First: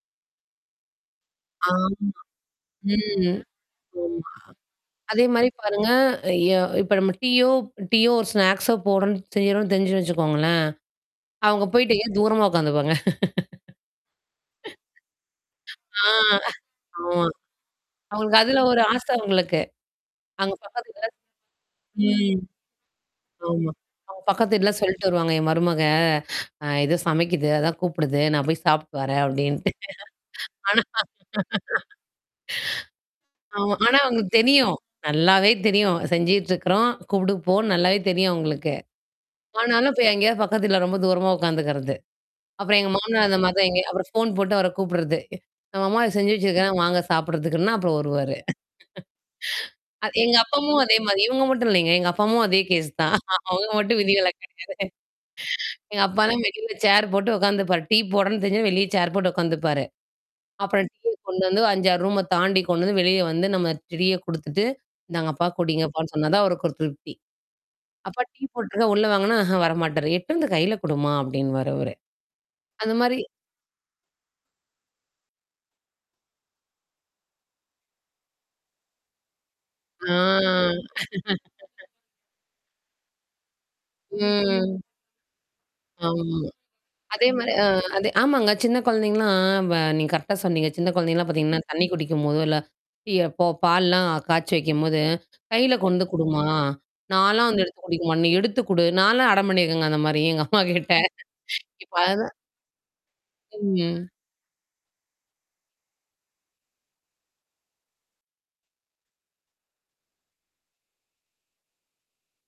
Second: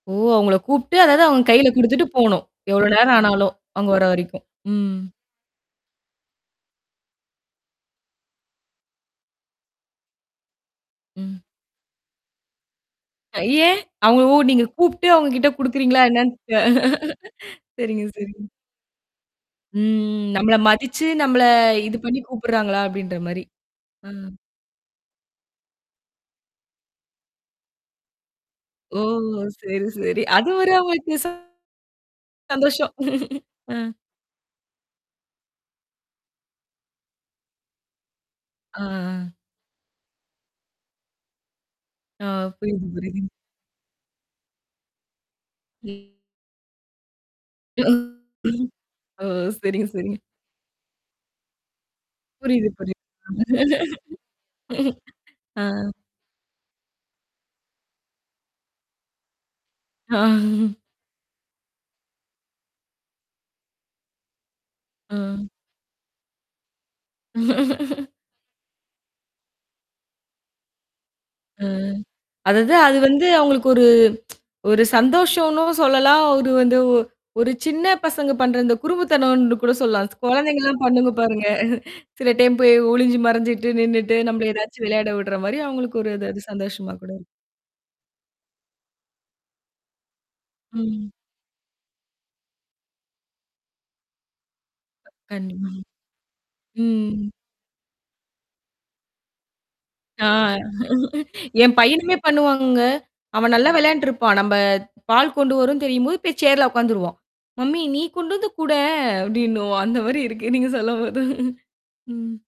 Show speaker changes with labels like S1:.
S1: ஓ அவுங்கள கூப்டு அதாவது அவுங்க கையில
S2: ஆமா.
S1: குடுத்துட்டு போணும். எவ்ளோ நேரம்
S2: ம்.
S1: ஆனாலும் அவுங்க வர்ற வரைக்கும்.
S2: [unintelligible]
S1: ம்.
S2: அதேமாரி பாருங்க. எ இப்ப நம்ம டீயோ டீயோ ஒரு ஸ்நாக்ஸோ போடுறோம், செய்றோன்னு தெரிஞ்சு வச்சுக்கோங்களேன்,
S1: ம்.
S2: அவுங்க போயிட்டு ஏன் தூரமா உக்காந்துக்குவாங்க
S1: அயே! அவுங்கள ஓ நீங்கக் கூப்ட்டு அவுங்கக்கிட்ட குடுக்கறீங்களா
S2: ஆ,
S1: இல்லையான்னு.
S2: ஆமா.
S1: சரிங்க
S2: அவுங்களுக்கு
S1: சரிங்க.
S2: அதுல ஒரு ஆச அவுங்களுக்கு.
S1: ம், நம்மள
S2: அவுங்க பக்கத்து
S1: மதிச்சு
S2: வீட்ல
S1: நம்மள இது
S2: [unintelligible]
S1: பண்ணி
S2: ம்.
S1: கூப்பிடுறாங்களா! அப்பிடின்றமாரி.
S2: ஆமா.
S1: ஆ.
S2: அவுங்க பக்கத்து வீட்ல சொல்ட்டு வருவாங்க, என் மருமக அ எதோ சமைக்குது. அதான் கூப்பிடுது. நான் போய்ச்
S1: ஓ
S2: சாப்பிட்டு வரேன் அப்பிடின்ட்டு
S1: சரி, சரி. அது
S2: ஆனா.
S1: ஒரு வித [unintelligible] சந்தோஷம்
S2: ஆமா,
S1: ஆ
S2: ஆனா அவுங்களுக்கு தெரியும். நல்லாவே தெரியும். செஞ்சிட்டு இருக்கிறோம். கூப்பிடுப்போம் நல்லாவே தெரியும் அவுங்களுக்கு.
S1: ஆ.
S2: ஆனாலும் போய் எங்கேயா பக்கத்து வீட்ல ரொம்ப தூரமா உட்கார்ந்துகிறது.
S1: ஆ.
S2: அப்புறம்
S1: புரியுது,
S2: எங்க மாமனார்
S1: புரியுதுங்க.
S2: அந்தமாரிதான். அப்புறம் ஃபோன் போட்டு அவரக் கூப்பிடுறது. நம்ம அம்மா
S1: ம்.
S2: செஞ்சு வச்சிருக்கிறேன், வாங்க சாப்பிட்றதுக்கு
S1: அ
S2: அப்புறம் வருவாரு.
S1: ம். சரிங்க.
S2: அ
S1: சரிங்க.
S2: எங்க அப்பாமும் அதே மாரி. இவுங்க மட்டும் இல்லேங்க. எங்க அப்பாவும் அதே
S1: புரியுது.
S2: கேஸ் தான்.
S1: புரியுது
S2: அவுங்க மட்டும் விதிவிலக்கு கிடையாது.
S1: அ.
S2: எங்க அப்பா வெளில சேர் போட்டு உக்காந்துப்பாரு. டீ போடணுன்னு தெரிஞ்சு வெளிய சேர் போட்டு உக்காந்துப்பாரு.
S1: ஆ.
S2: அப்புறம் டீய கொண்டு வந்து 5, 6 ரூம தாண்டி கொண்டு வந்து வெளிய வந்து நம்ம டீய கொடுத்துட்டு, இந்தாங்க
S1: அ.
S2: அப்பா குடிங்கப்பான்னு சொன்னாதான் அவருக்கு ஒரு திருப்தி. அப்பா டீ போட்டுருக்கேன் உள்ள வாங்கன்னா ஆஹா வர மாட்டாரு. எடுத்தந்து கையில குடும்மா
S1: அ.
S2: அப்பிடின்னுவாரு அவரு.
S1: அதாவது அது
S2: அந்தமாரி
S1: வந்து அவுங்களுக்கு ஒரு ஒரு சந்தோஷன்னு சொல்லலாம். ஒரு வந்து ஒரு சின்னப் பசங்க பண்ற அந்தக் குறும்புத்தனன்னு கூடச் சொல்லலாம். குழந்தைங்க
S2: ஆ.
S1: எல்லாம் பண்ணுங்க பாருங்க. சில டைம் போய் ஒழிஞ்சு மறைஞ்சிட்டு நின்னிட்டு நம்மள
S2: ம்.
S1: ஏதாச்சு விளையாட விடுறமாரி அவுங்களுக்கு ஒரு
S2: ஆமா.
S1: அது சந்தோஷமா கூட இருக்கும்.
S2: அதேமாரி அ. ஆமாங்க. அ அதே ஆமாங்க சின்னக் குழந்தைங்கலாம் வ நீங்க கரெக்டா சொன்னீங்க. சின்னக்
S1: ம்.
S2: குழந்தைங்க எல்லாம் பாத்தீங்கன்னா, தண்ணீ குடிக்கும்போதோ இல்ல, டீ எப்ப பால்லாம் காச்சி வைக்கும்போது
S1: கண்டிப்பா,
S2: கையில கொண்டு குடும்மா! நான்
S1: ம்.
S2: எல்லாம் எடுத்துக் குடிக்க மாட்டேன். நீ எடுத்துக் குடு. நான்ல்லாம் அடம் பண்ணிருக்கேங்க அந்தமாரி
S1: ஆ
S2: எங்க அம்மாகிட்ட.
S1: என்
S2: இப்ப
S1: பையனுமே
S2: அதான்
S1: பண்ணுவாங்கங்க. அவன் நல்லா விளையாடிட்டு
S2: ம்.
S1: இருப்பான். நம்ம பால் கொண்டு வரும் தெரியும் போய் சேர்ல உக்காந்துருவான். மம்மி, நீ கொண்டு வந்து குடேன் அப்பிடின்னுவான் அந்தமாரி இருக்கு. நீங்க சொல்லும்போது ம்.